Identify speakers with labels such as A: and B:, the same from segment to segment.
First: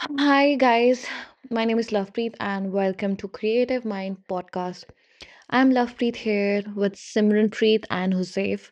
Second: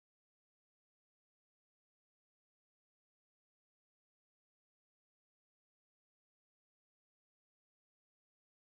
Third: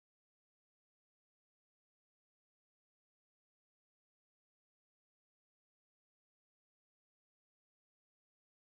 A: Hi guys, my name is Lovepreet and welcome to Creative Mind podcast. I'm Lovepreet here with Simranpreet and Husseif.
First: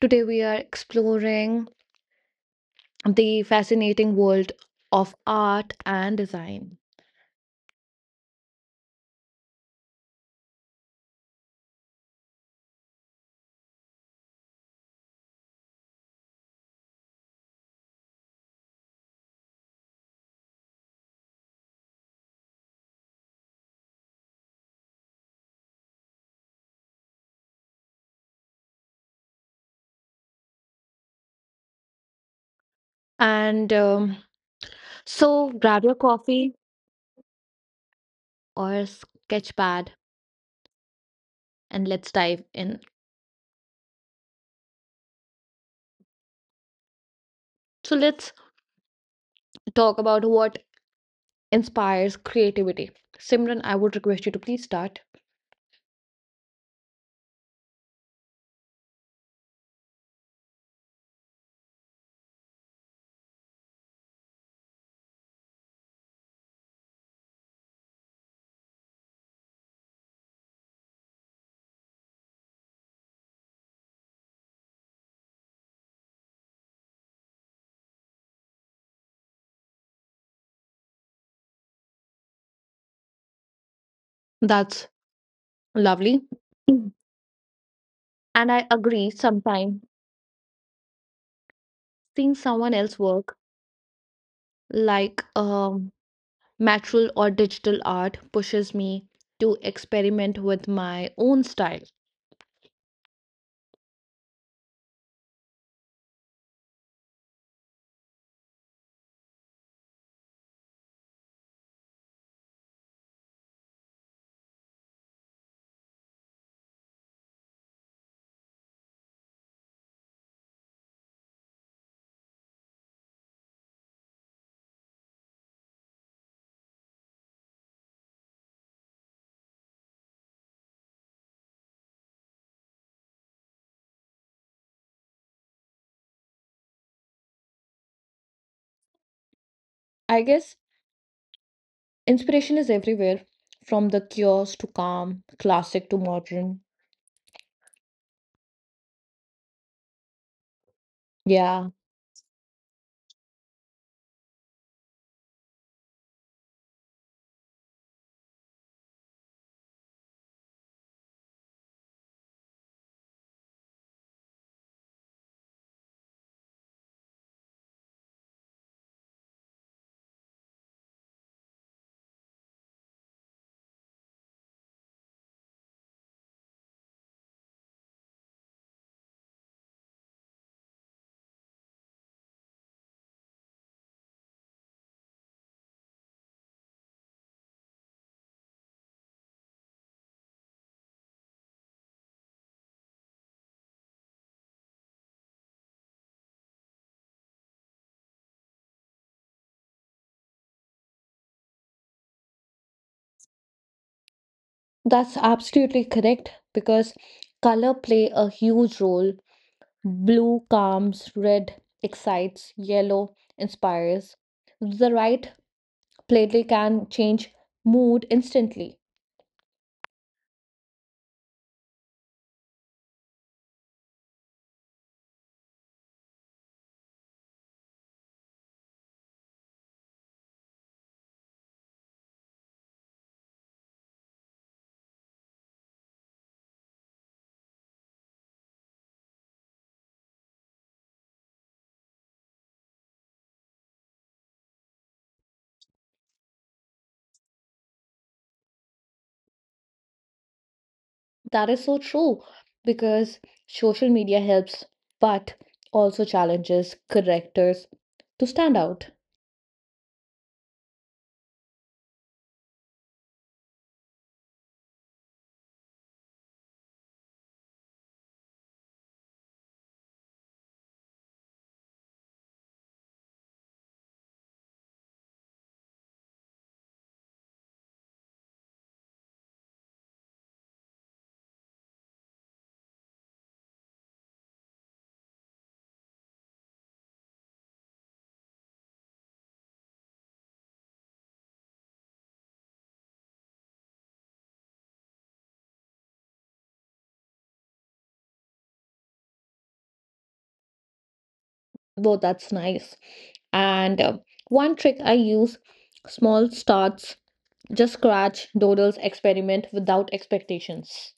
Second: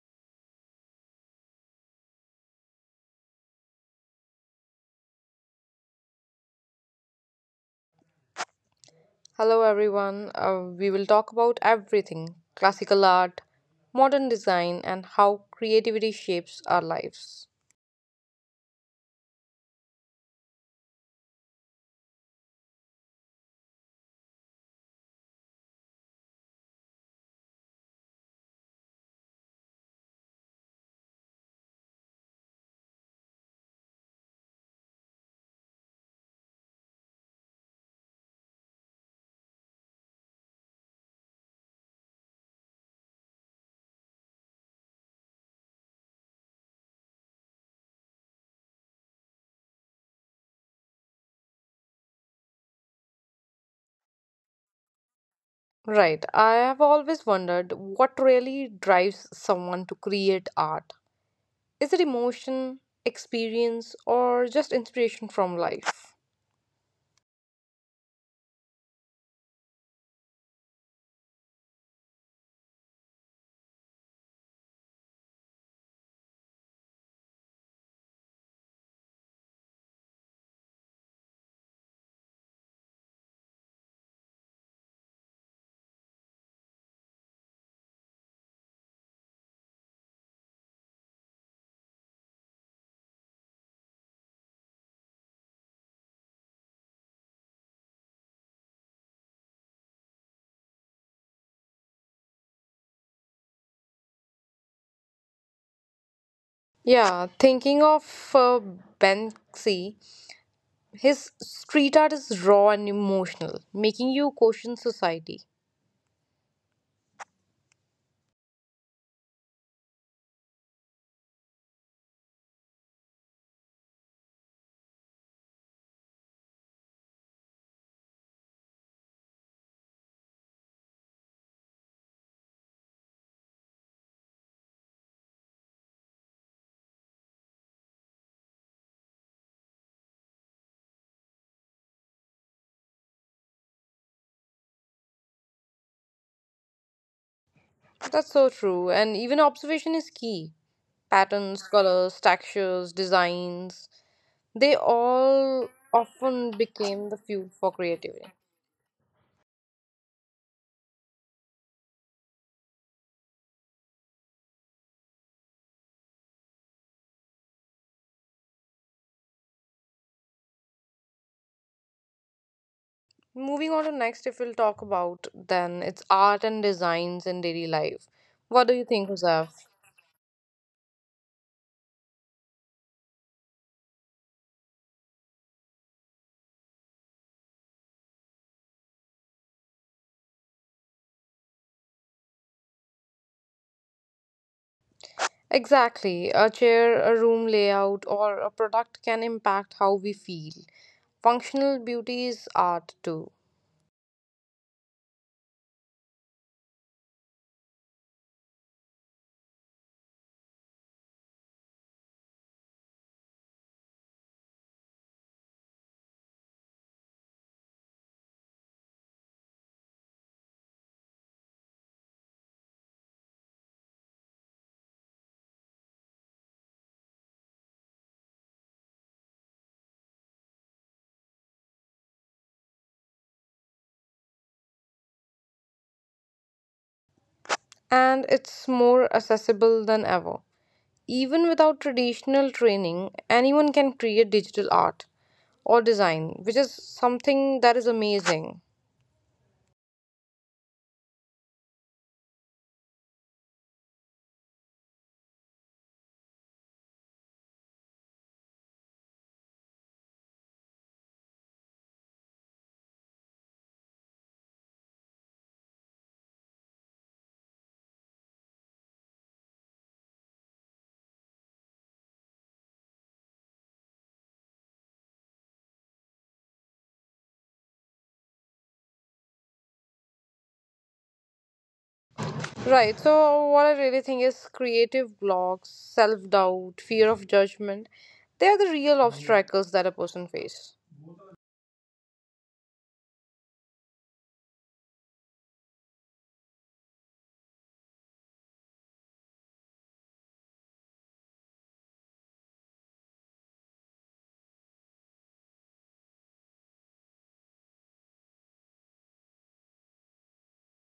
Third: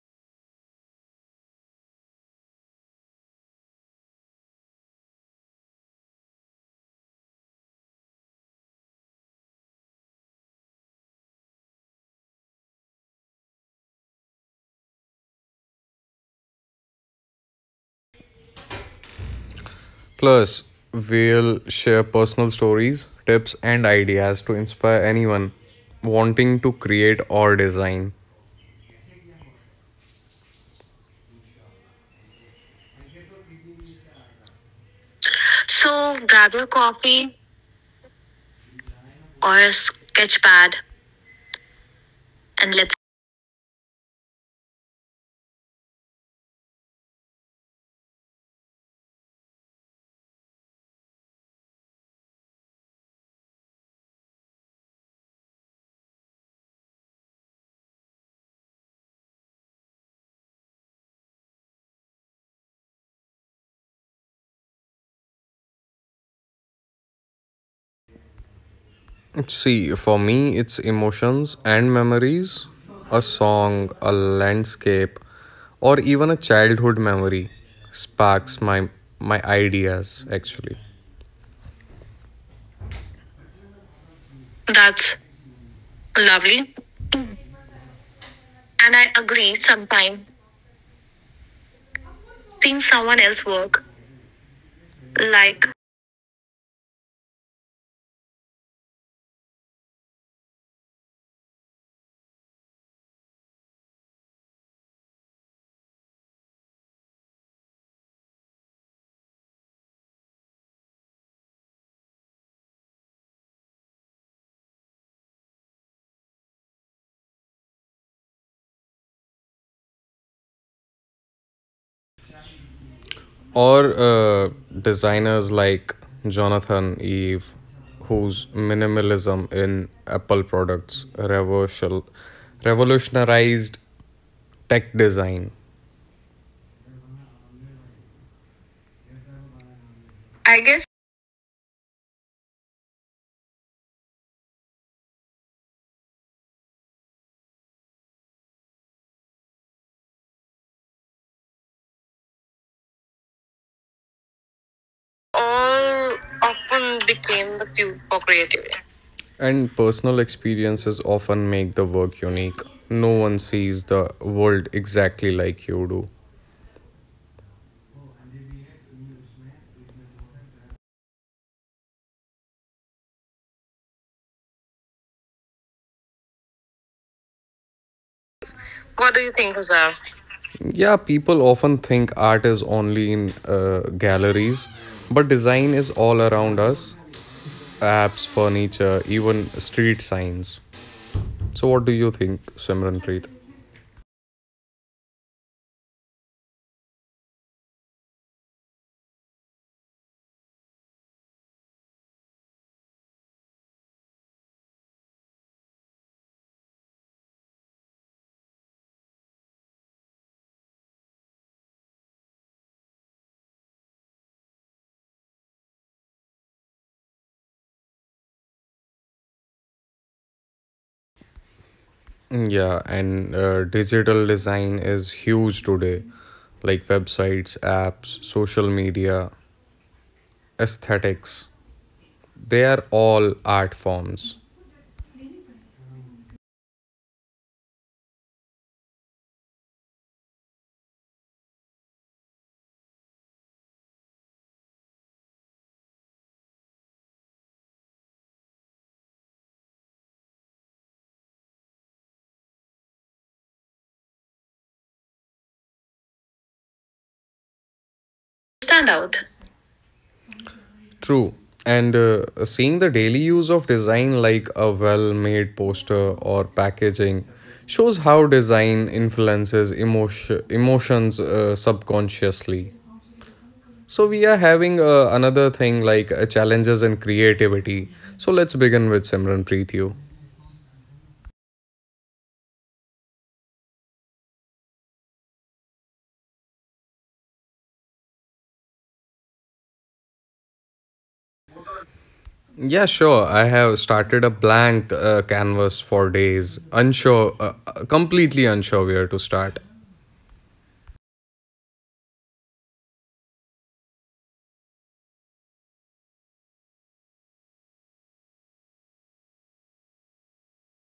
A: Today we are exploring the fascinating world of art and design.
B: Hello, everyone. We will talk about everything classical art, modern design, and how creativity shapes our lives.
C: Plus, we'll share personal stories, tips, and ideas to inspire anyone wanting to create or design.
A: And so grab your
C: So
A: coffee
C: grab your coffee
A: or sketch
C: or a
A: pad
C: sketch pad
A: and let's dive
C: and
A: in.
C: let's
A: So let's talk about what inspires creativity. Simran, I would request you to please start.
B: Right, I have always wondered what really drives someone to create art. Is it emotion, experience, or just inspiration from life?
C: See, for me, it's emotions and memories, a song, a landscape, or even a childhood memory sparks my ideas actually.
A: That's
C: That's
A: lovely.
C: lovely.
A: Mm. And I
C: And I
A: agree
C: agree.
A: sometimes
C: Sometimes
A: seeing someone
C: seeing
A: else
C: someone
A: work
C: else work
A: like
C: like
A: material or digital art pushes me to experiment with my own style.
B: Yeah, thinking of uh, Banksy, his street art is raw and emotional, making you question society.
C: or designers like Jonathan Ive, whose minimalism in Apple products revolutionized tech design.
A: I guess
C: I guess
A: inspiration is everywhere, from the cures to calm, classic to modern.
B: That's so true, and even observation is key.
A: Yeah,
B: Patterns, colors, textures, designs, they all
C: all
B: often
C: often
B: became the
C: became
B: fuel
C: the
B: for
C: fuel for
B: creativity.
C: creativity. And personal experiences often make the work unique. No one sees the world exactly like you do.
B: Moving on to next, if we'll talk about then it's art and designs in daily life. What do you
C: What
B: think,
C: do you think,
B: Huzaif?
C: Huzav? Yeah, people often think art is only in galleries, but design is all around us, apps, furniture, even street signs. So, what do you think, Simranpreet?
B: Exactly. A chair, a room layout, or a product can impact how we feel. Functional beauty is art too,
A: that's absolutely correct because color play a huge role. Blue calms, red excites, yellow inspires. The right playlist can change mood instantly.
C: Yeah, and digital design is huge today. Like websites, apps, social media, aesthetics, they are all art forms.
B: and it's more accessible than ever. Even without traditional training, anyone can create digital art. Or design, which is something that is amazing.
A: That is so true because social media helps, but also challenges correctors to stand out.
C: Stand out. True. And seeing the daily use of design like a well made poster or packaging shows how design influences emotion, emotions subconsciously. So, we are having another thing like challenges and creativity. So, let's begin with Simran Preethu.
B: Right. So what I really think is creative blocks, self-doubt, fear of judgment, they are the real obstacles that a person faces.
C: Yeah, sure. I have started a blank canvas for days, unsure, completely unsure where to start.
A: Though that's nice. And One trick I use, small starts, just scratch, doodles, experiment without expectations.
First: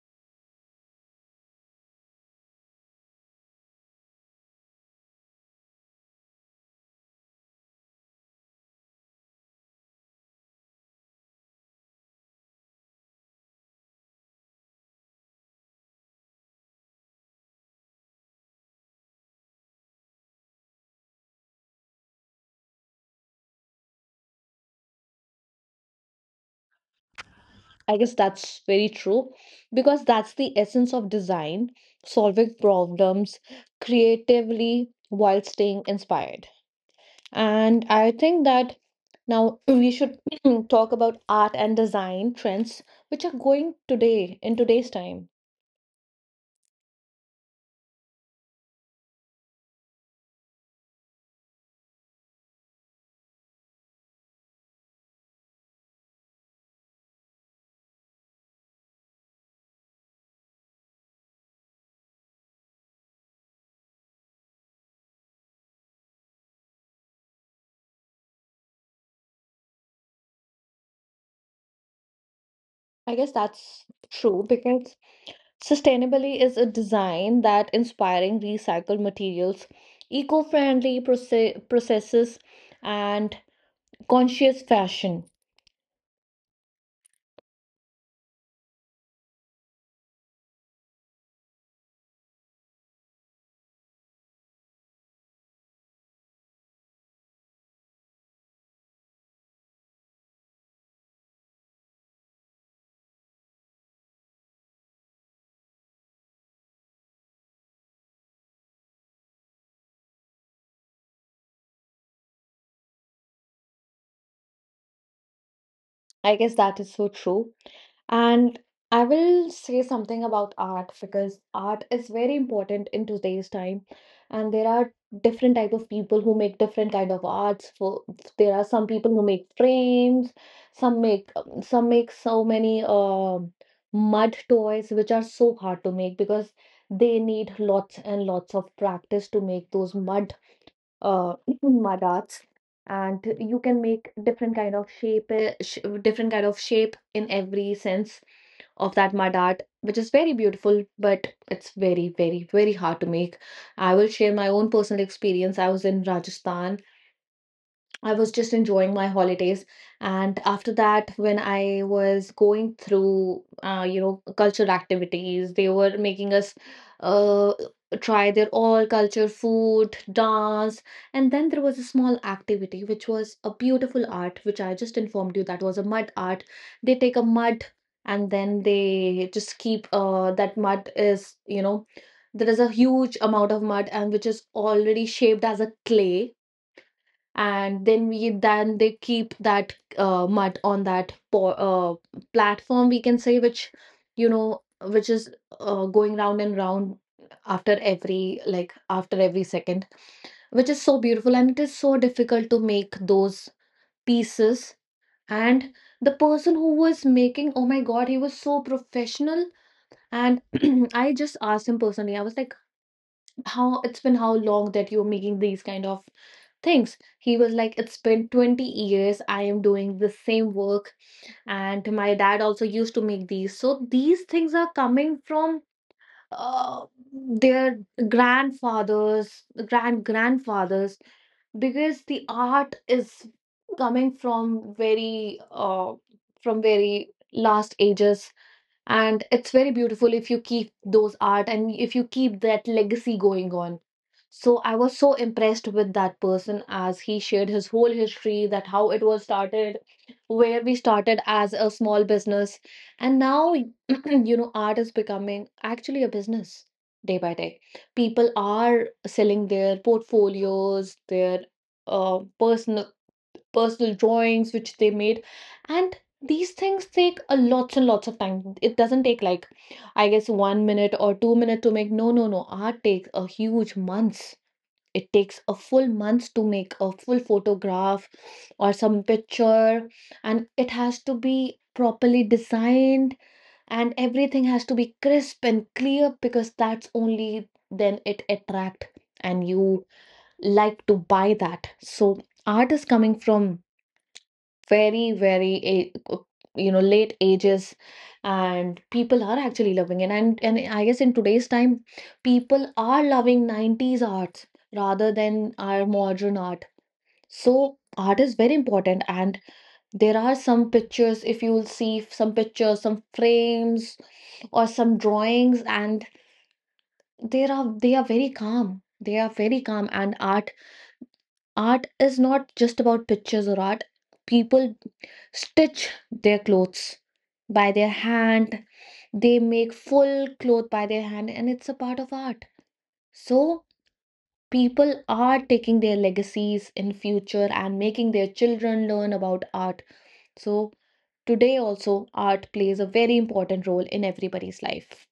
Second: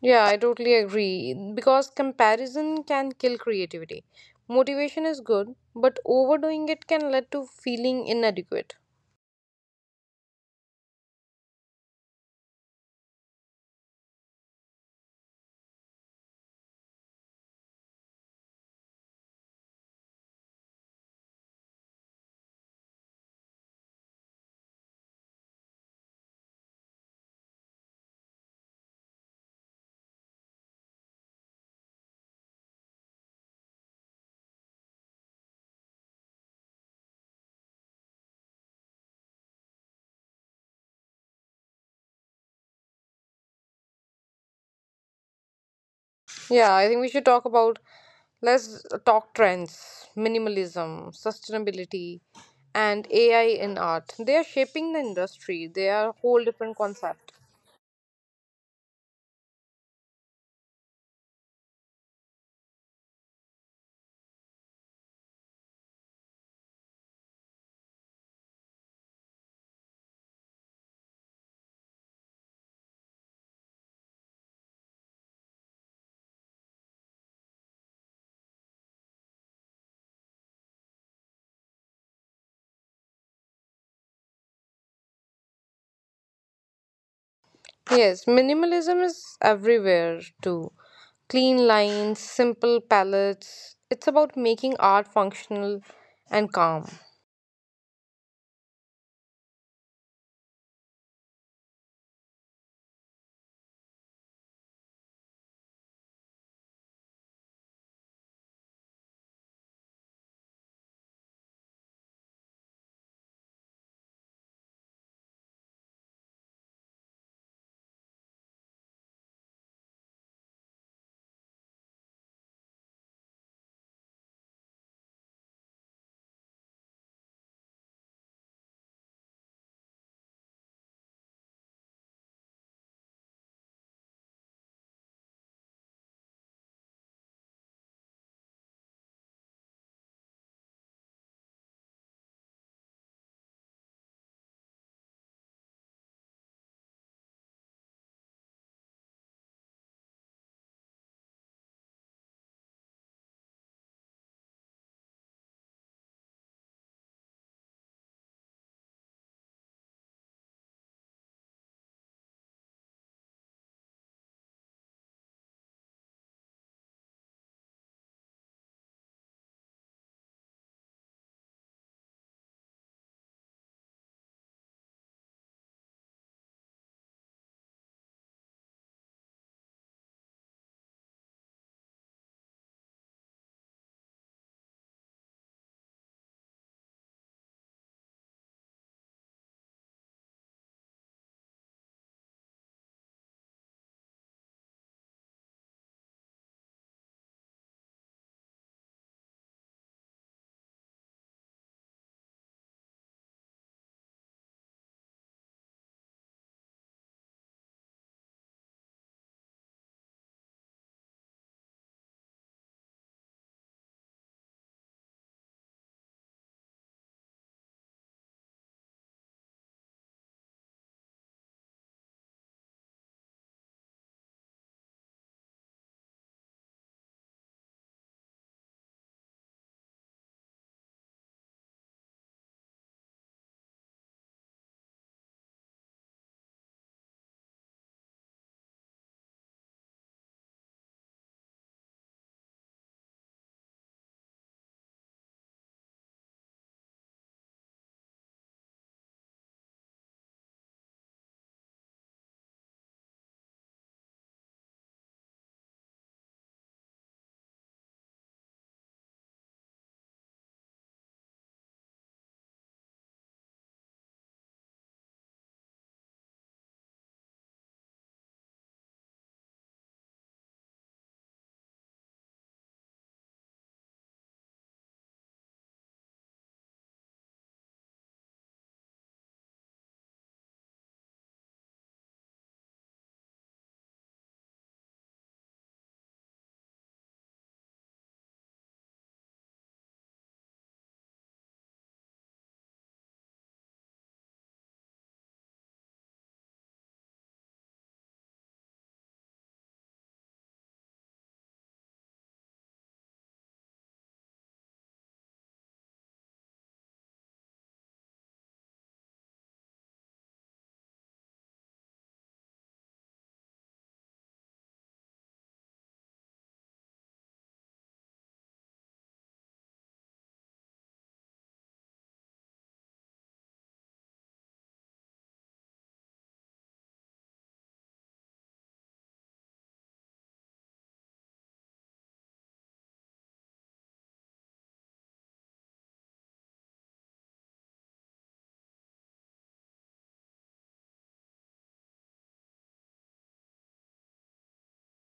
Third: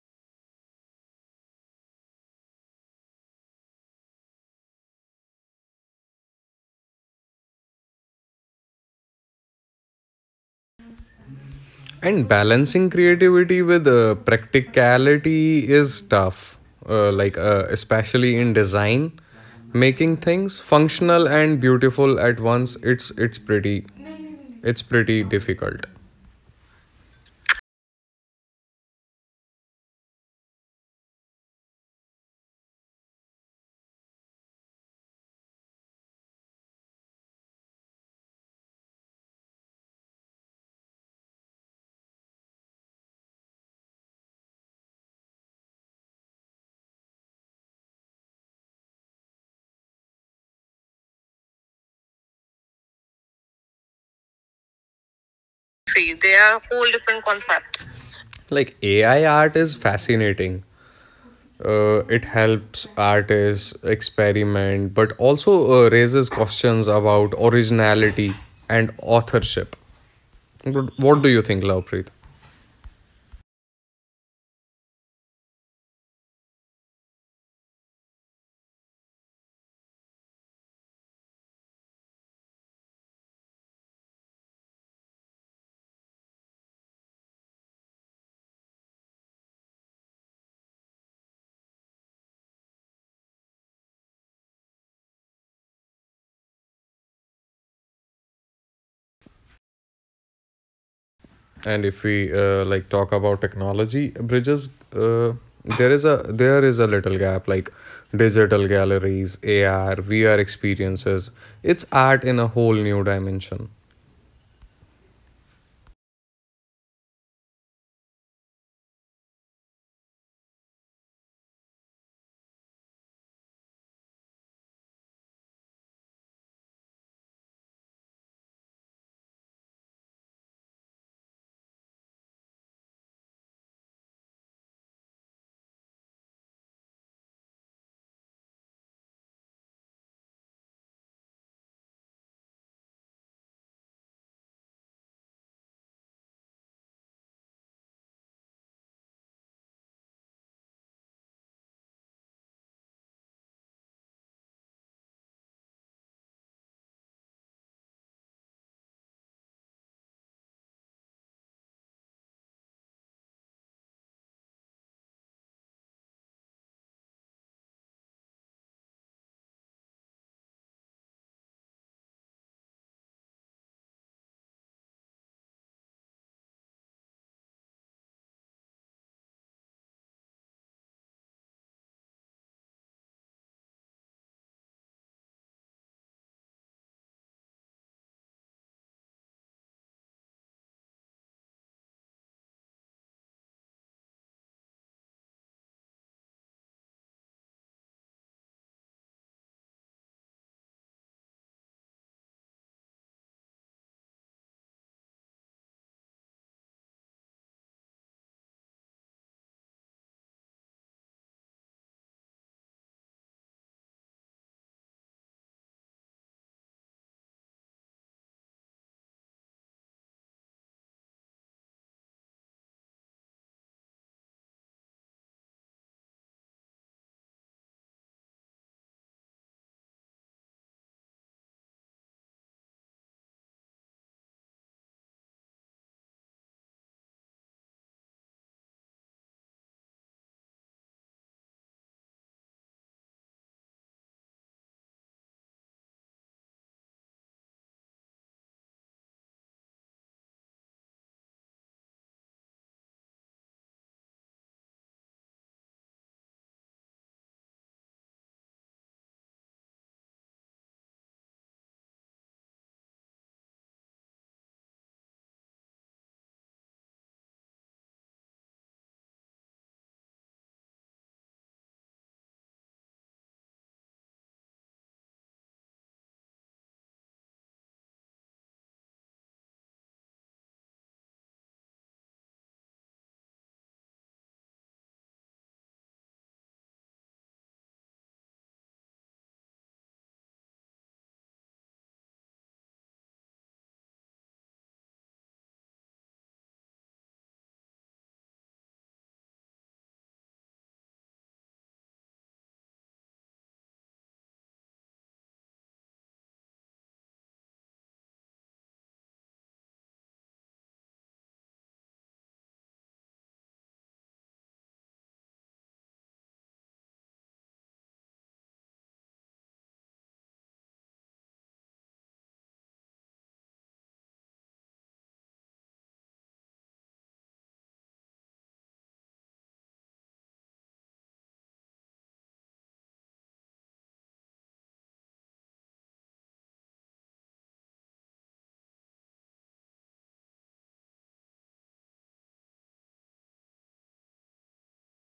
B: Yeah, I totally agree because comparison can kill creativity. Motivation is good, but overdoing it can lead to feeling inadequate.
C: And balancing creativity with practicality is tough, like especially in design, making things functional and beautiful at once. It's pretty difficult.
A: I guess that's very true because that's the essence of design, solving problems creatively while staying inspired. And I think that now we should talk about art and design trends which are going today in today's time.
B: Yeah, I think we should talk about let's talk trends, minimalism, sustainability, and AI in art. They are shaping the industry. They are a
C: See, they
B: whole
C: are a
B: different
C: whole different
B: concept.
C: concept. Like AI art is fascinating. It helps artists experiment, but also raises questions about originality and authorship. What do you think, Lovepreet?
A: I guess that's true because sustainably is a design that inspiring recycled materials, eco-friendly processes and conscious fashion.
B: Yes, minimalism is everywhere too. Clean lines, simple palettes. It's about making art functional and calm.
C: And if we like talk about technology bridges, uh, there is a little gap like digital galleries, ar vr experiences, it's art in a whole new dimension.
A: I guess that is so true. And I will say something about art because art is very important in today's time. And there are different type of people who make different kind of arts. For there are some people who make frames, some make so many mud toys which are so hard to make because they need lots and lots of practice to make those mud uh mud arts. And you can make different kind of shape, sh different kind of shape in every sense of that mud art, which is very beautiful, but it's very, very, very hard to make. I will share my own personal experience. I was in Rajasthan. I was just enjoying my holidays. And after that, when I was going through, you know, cultural activities, they were making us uh, try their all culture, food, dance. And then there was a small activity, which was a beautiful art, which I just informed you, that was a mud art. They take a mud and then they just keep, that mud is, you know, there is a huge amount of mud and which is already shaped as a clay, and then they keep that mud on that platform, we can say, which, you know, which is going round and round after every, like, after every second, which is so beautiful, and it is so difficult to make those pieces. And the person who was making, oh my god, he was so professional. And I just asked him personally, I was like, how it's been, how long that you're making these kind of things. He was like, it's been 20 years I am doing the same work, and my dad also used to make these. So these things are coming from uh, their grandfathers, grandfathers, because the art is coming from very last ages, and it's very beautiful if you keep those art and if you keep that legacy going on. So I was so impressed with that person as he shared his whole history, that how it was started, where we started as a small business, and now you know, art is becoming actually a business day by day. People are selling their portfolios, their uh, personal personal drawings which they made. And these things take a lots and lots of time. It doesn't take like, I guess, 1 minute or 2 minute to make. No, no, no, art takes a huge months. It takes a full month to make a full photograph or some picture, and it has to be properly designed, and everything has to be crisp and clear, because that's only then it attract and you like to buy that. So art is coming from very very a- you know, late ages, and people are actually loving it. And I guess in today's time, people are loving 90s arts rather than our modern art. So art is very important, and there are some pictures, if you will see some pictures, some frames or some drawings, and they are very calm, they are very calm. And art is not just about pictures or art. People stitch their clothes by their hand, they make full cloth by their hand, and it's a part of art. So people are taking their legacies in future and making their children learn about art. So today also art plays a very important role in everybody's life.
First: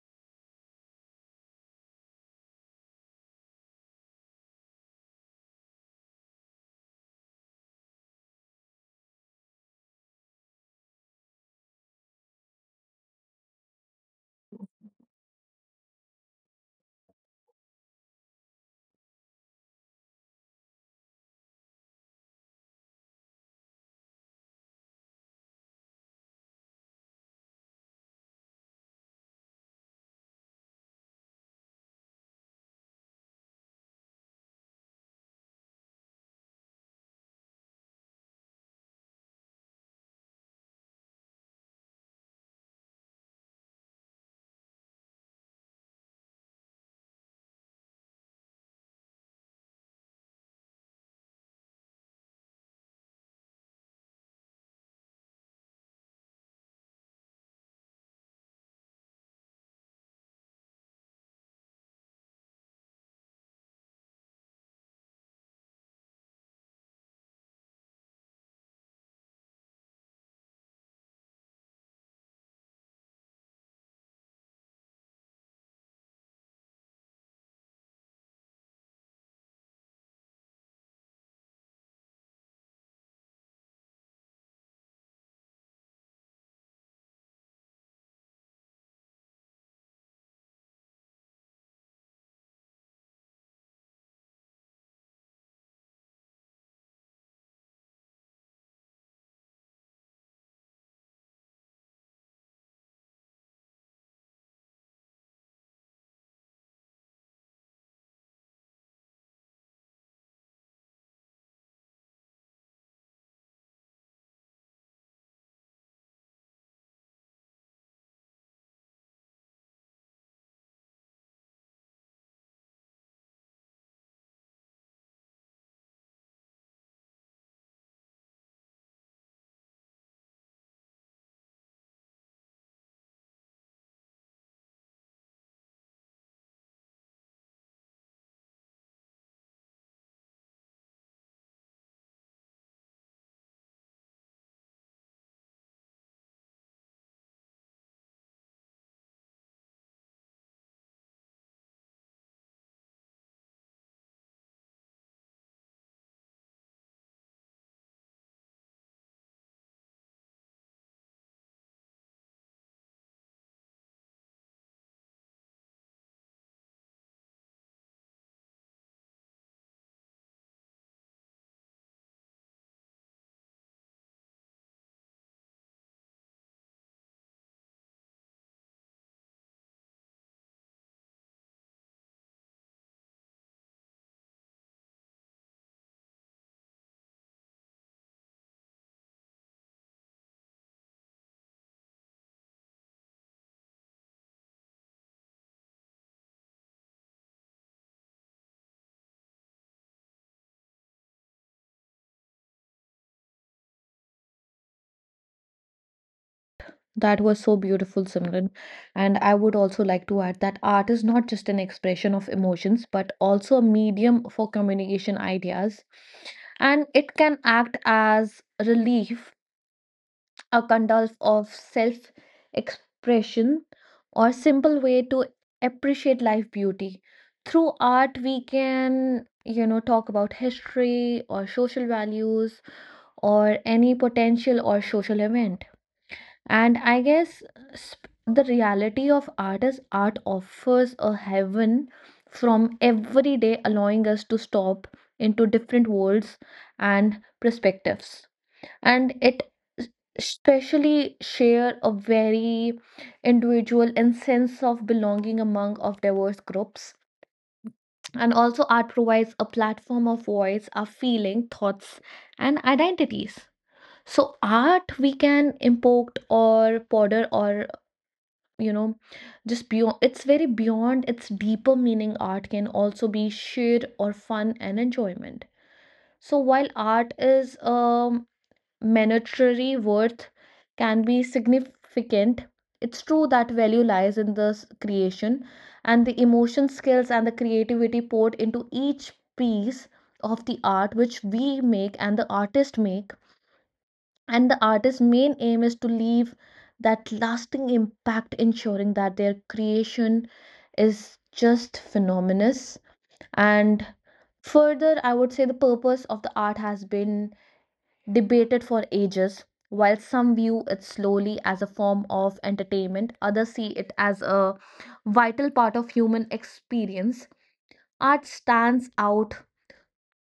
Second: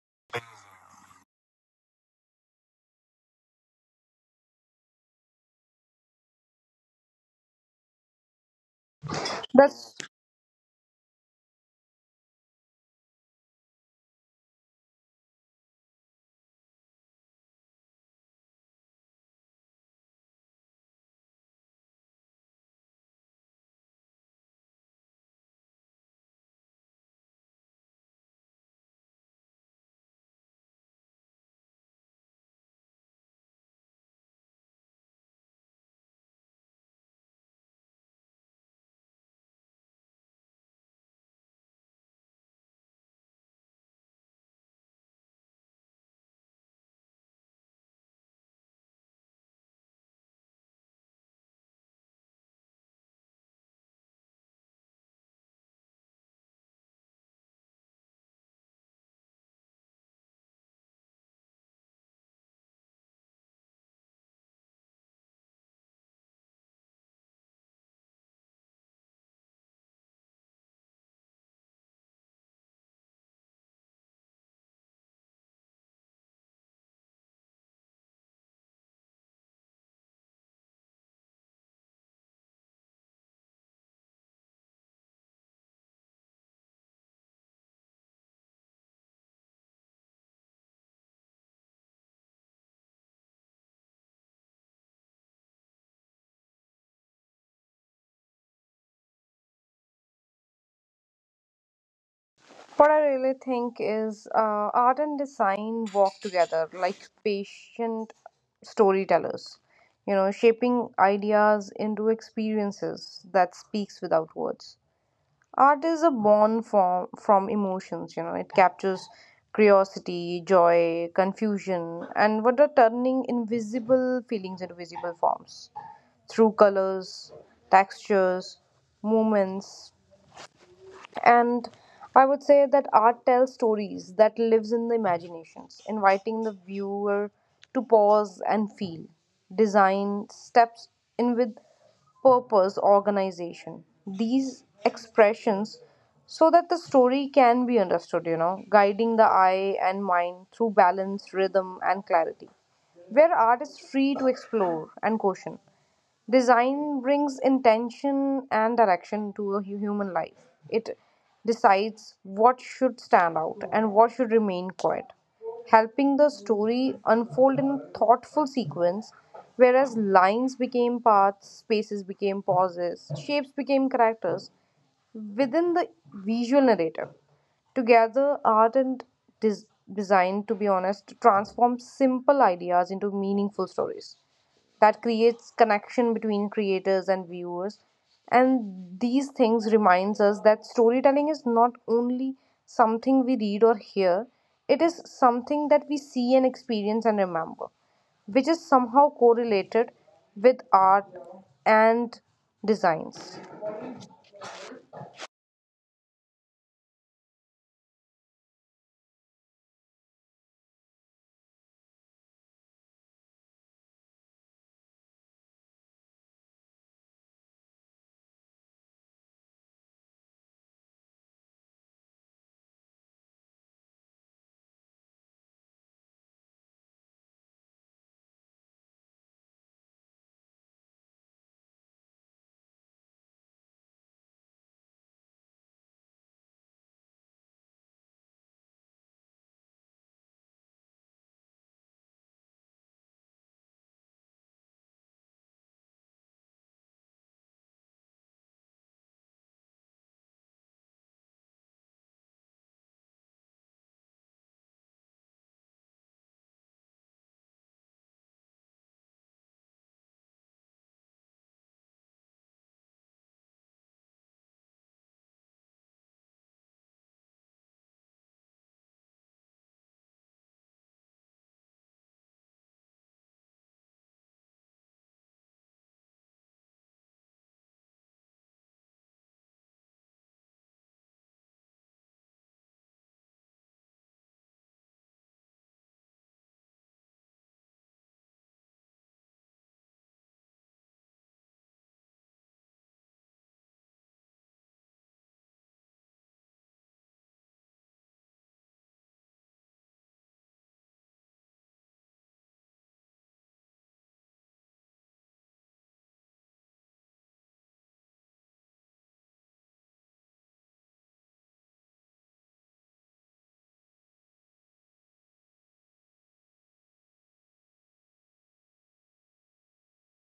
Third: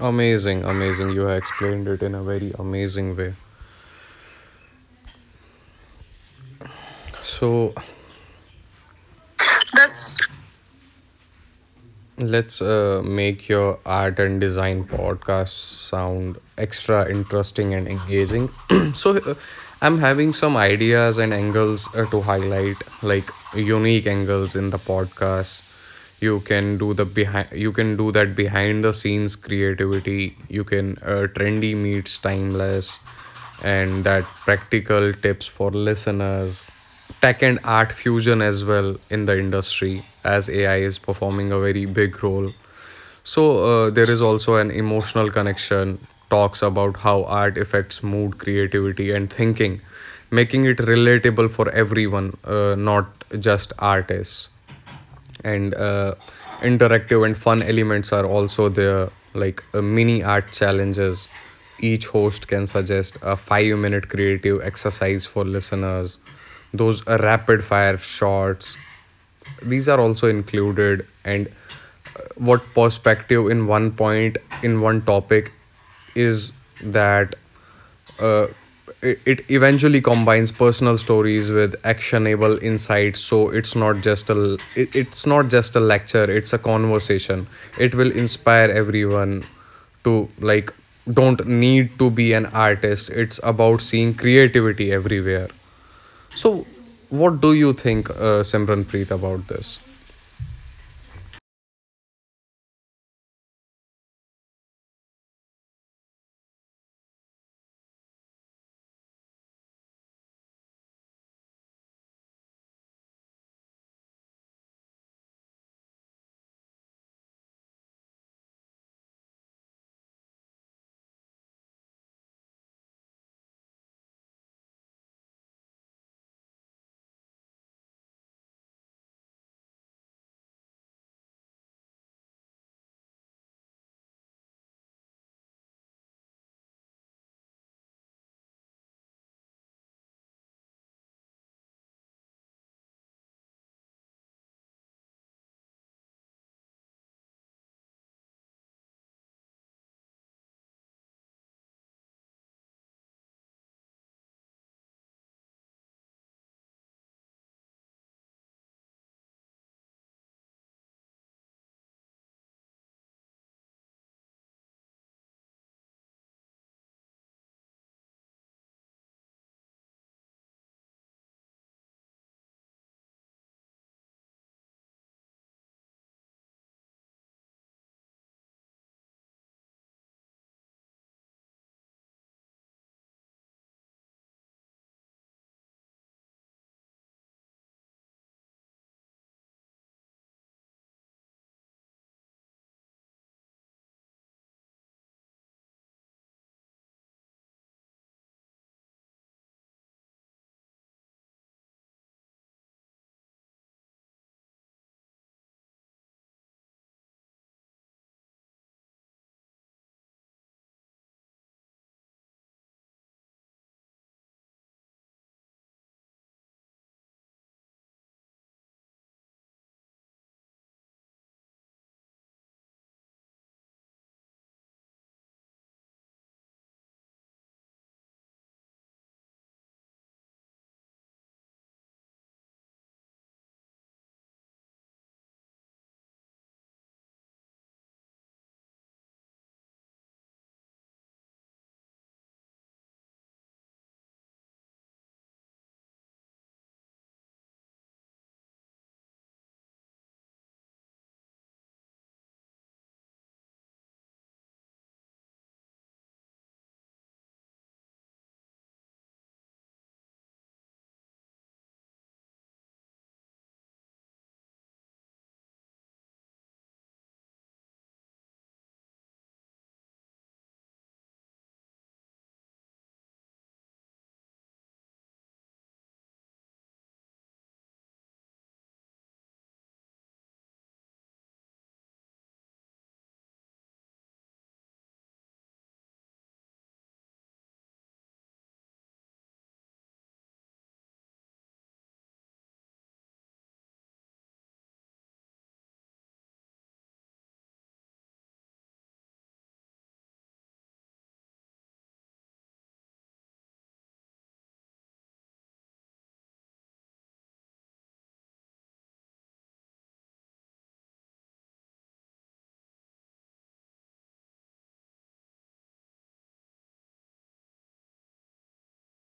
C: Amazing, amazing, you have explained it in a very amazing way. So
B: That's
C: that's. Let's make your art and design podcast sound extra interesting and engaging. So, I'm having some ideas and angles to highlight, like unique angles in the podcast. You can do the behind. You can do that behind the scenes creativity. You can trendy meets timeless, and that practical tips for listeners, tech and art fusion as well in the industry as AI is performing a very big role. So there is also an emotional connection, talks about how art affects mood, creativity, and thinking, making it relatable for everyone, not just artists. And interactive and fun elements are also there, like mini art challenges. Each host can suggest a five minute creative exercise for listeners, those rapid fire shots, these are also included. And what perspective in one point in one topic is that, uh, it eventually combines personal stories with actionable insights, so it's not just a, it's not just a lecture, it's a conversation. It will inspire everyone to, like, don't need to be an artist, it's about seeing creativity everywhere. So what do you think, Simranpreet, about this?
B: what I really think is art and design walk together like patient storytellers, shaping ideas into experiences that speaks without words. Art is a born form from emotions, it captures curiosity, joy, confusion, and what are turning invisible feelings into visible forms through colors, textures, movements, and I would say that art tells stories that lives in the imaginations, inviting the viewer to pause and feel. Design steps in with purpose, organization, these expressions so that the story can be understood, guiding the eye and mind through balance, rhythm, and clarity, where art is free to explore and caution. Design brings intention and direction to a human life. It decides what should stand out and what should remain quiet, helping the story unfold in a thoughtful sequence. Whereas lines became paths, spaces became pauses, shapes became characters within the visual narrative. Together, art and des- design, to be honest, transform simple ideas into meaningful stories that creates connection between creators and viewers, and these things reminds us that storytelling is not only something we read or hear. It is something that we see and experience and remember, which is somehow correlated with art and designs.
A: That was so beautiful, Simran. And I would also like to add that art is not just an expression of emotions, but also a medium for communication ideas. And it can act as relief, a kind of self expression, or simple way to appreciate life beauty. Through art, we can, you know, talk about history or social values or any potential or social event. And I guess, the reality of art is, art offers a heaven from every day, allowing us to stop into different worlds and perspectives. And s- especially share a very individual and sense of belonging among of diverse groups. And also art provides a platform of voice, our feeling, thoughts, and identities. So art we can import or ponder or, you know, just beyond, it's very beyond its deeper meaning. Art can also be sheer or fun and enjoyment. So while art is monetary worth can be significant, it's true that value lies in this creation and the emotion skills and the creativity poured into each piece of the art which we make and the artist make. And the artist's main aim is to leave that lasting impact, ensuring that their creation is just phenomenal. And further, I would say the purpose of the art has been debated for ages. While some view it slowly as a form of entertainment, others see it as a vital part of human experience. Art stands out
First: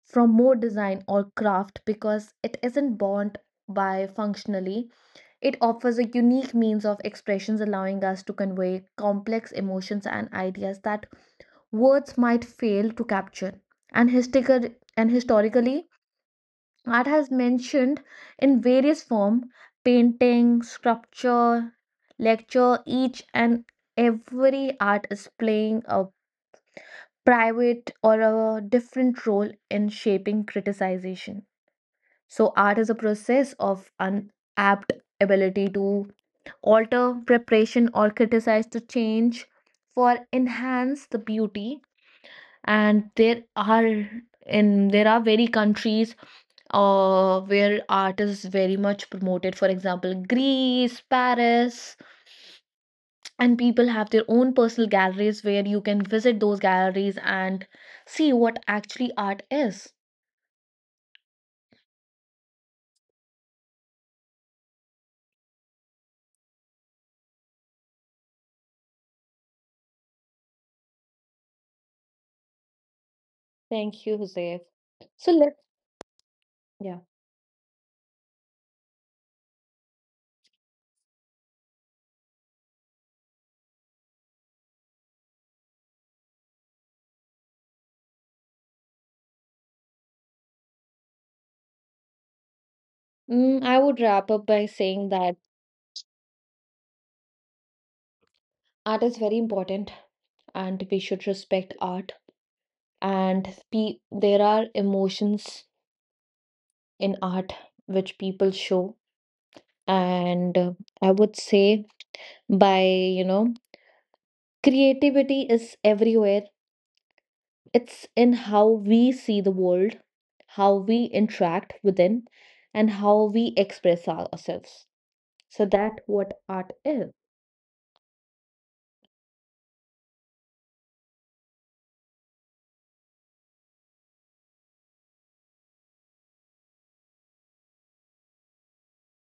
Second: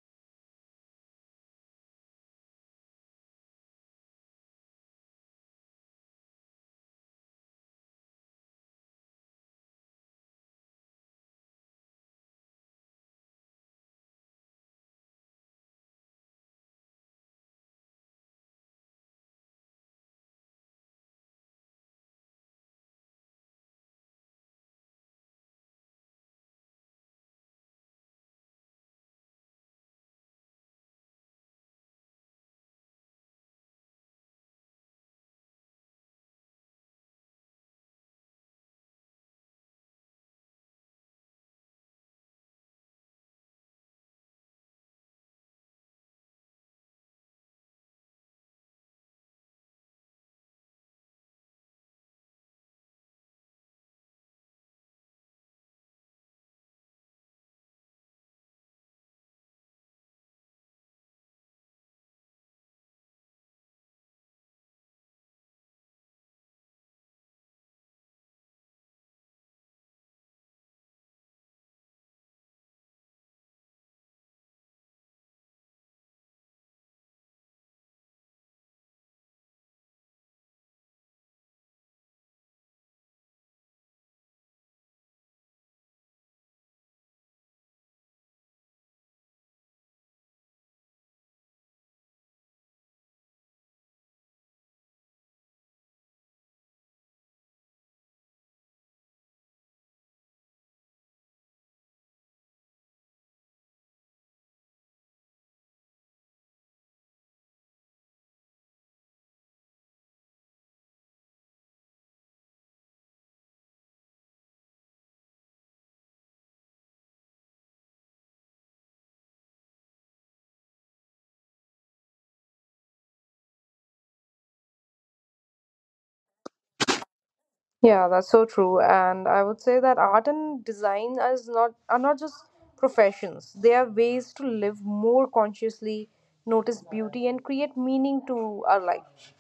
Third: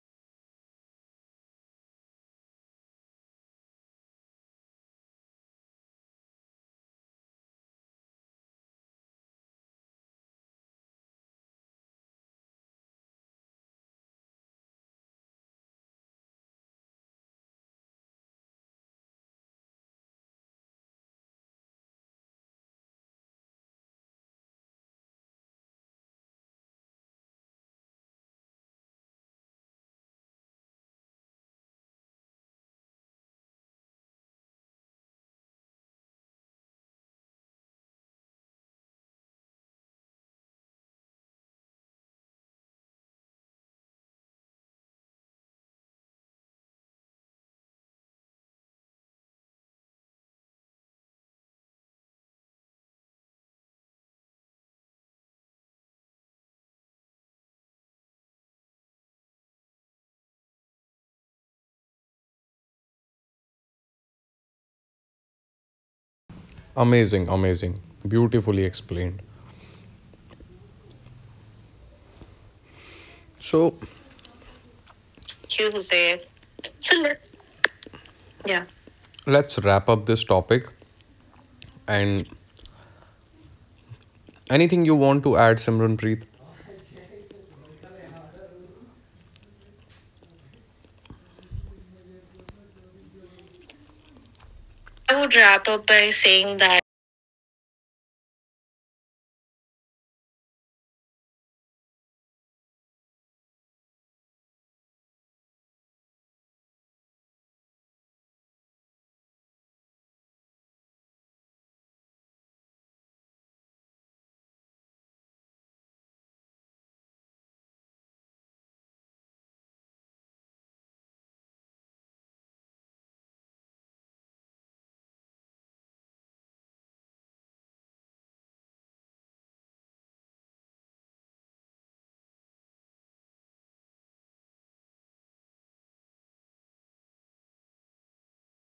A: from more design or craft because it isn't bound by functionally. It offers a unique means of expressions, allowing us to convey complex emotions and ideas that words might fail to capture. And, historical, and historically, art has mentioned in various forms, painting, sculpture, lecture. Each and every art is playing a private or a different role in shaping criticization. So, art is a process of unapt ability to alter preparation or criticize the change for enhance the beauty. And there are very countries where art is very much promoted, for example, Greece, Paris, and people have their own personal galleries where you can visit those galleries and see what actually art is.
C: Amazing, amazing, beautifully explained.
A: Thank
C: So
A: you, Hussein. So let
C: thank you, Jose.
A: Yeah.
C: So, let- yeah. Let's wrap up this topic. And anything you want to add, Simranpreet?
A: Mm, I would wrap up by saying that
C: I would wrap up by saying that.
A: art is very important, and we should respect art, and there are emotions in art which people show. And I would say, by, you know, creativity is everywhere. It's in how we see the world, how we interact within, and how we express ourselves. So that what art is.
B: Yeah, that's so true. And I would say that art and design is not are not just professions. They are ways to live more consciously, notice beauty, and create meaning to our life.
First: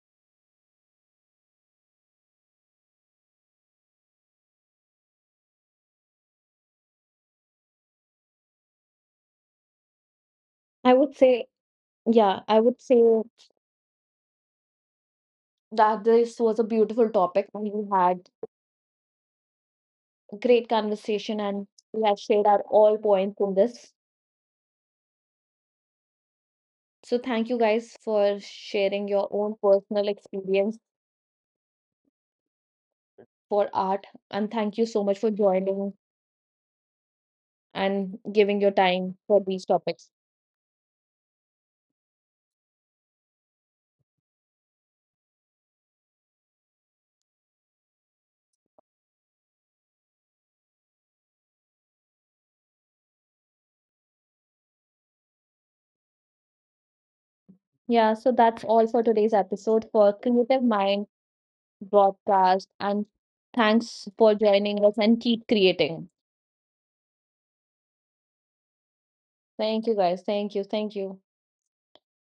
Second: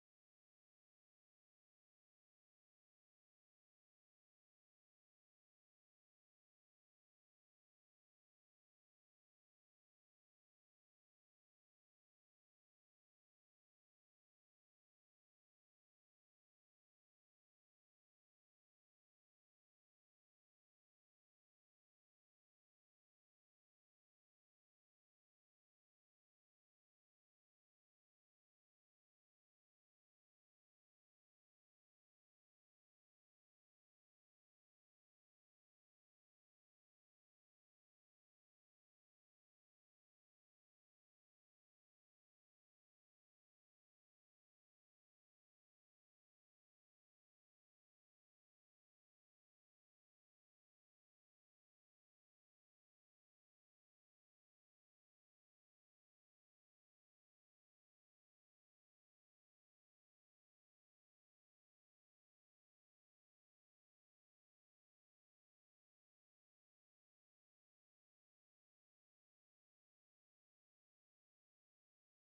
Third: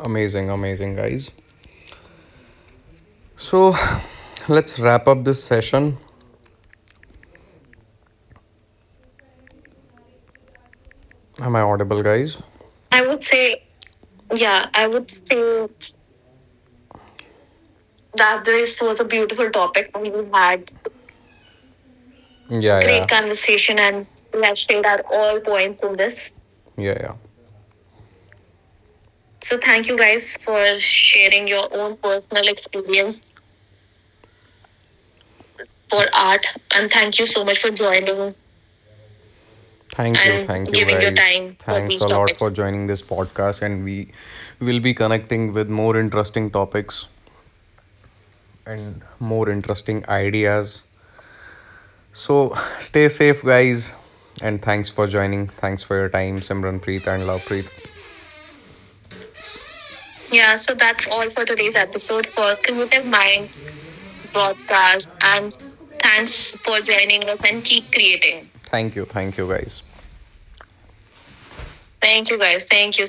C: Amazing, amazing, guys. So let's wrap up this session.
A: I would
C: Am I
A: say,
C: audible, guys?
A: yeah,
C: I
A: I
C: would
A: would say
C: say, yeah, I would say
A: that this was a beautiful topic,
C: that
A: and we
C: this was
A: had
C: a beautiful topic. We had,
A: a great conversation,
C: yeah,
A: and
C: yeah, great,
A: we
C: yeah,
A: have shared our
C: conversation,
A: all
C: and we
A: points
C: have
A: in
C: shared our
A: this.
C: all points in this. Yeah, yeah.
A: So thank you guys for
C: So thank
A: sharing
C: you
A: your own
C: guys for
A: personal
C: sharing
A: experience
C: your own personal experience
A: for art. And thank you so much
C: for
A: for
C: art,
A: joining
C: and thank you so much for joining.
A: and giving your time
C: Thank
A: for
C: you,
A: these
C: and thank you
A: topics.
C: giving your guys time for thanks these a lot topics for joining this podcast, and we will be connecting with more interesting topics and more interesting ideas. So stay safe guys, and thanks for joining. Thanks for your time, Simran Preet and Lovepreet.
A: Yeah, so that's all for today's
C: Yeah,
A: episode
C: so
A: for
C: that's all
A: Creative
C: for today's
A: Mind
C: episode for Creative
A: broadcast.
C: Mind
A: And thanks
C: Podcast.
A: for
C: And
A: joining us and keep
C: thanks for
A: creating.
C: joining us and keep creating. Thank you guys.
A: Thank you guys. Thank you. Thank you.
C: Thank you, guys. Thank you.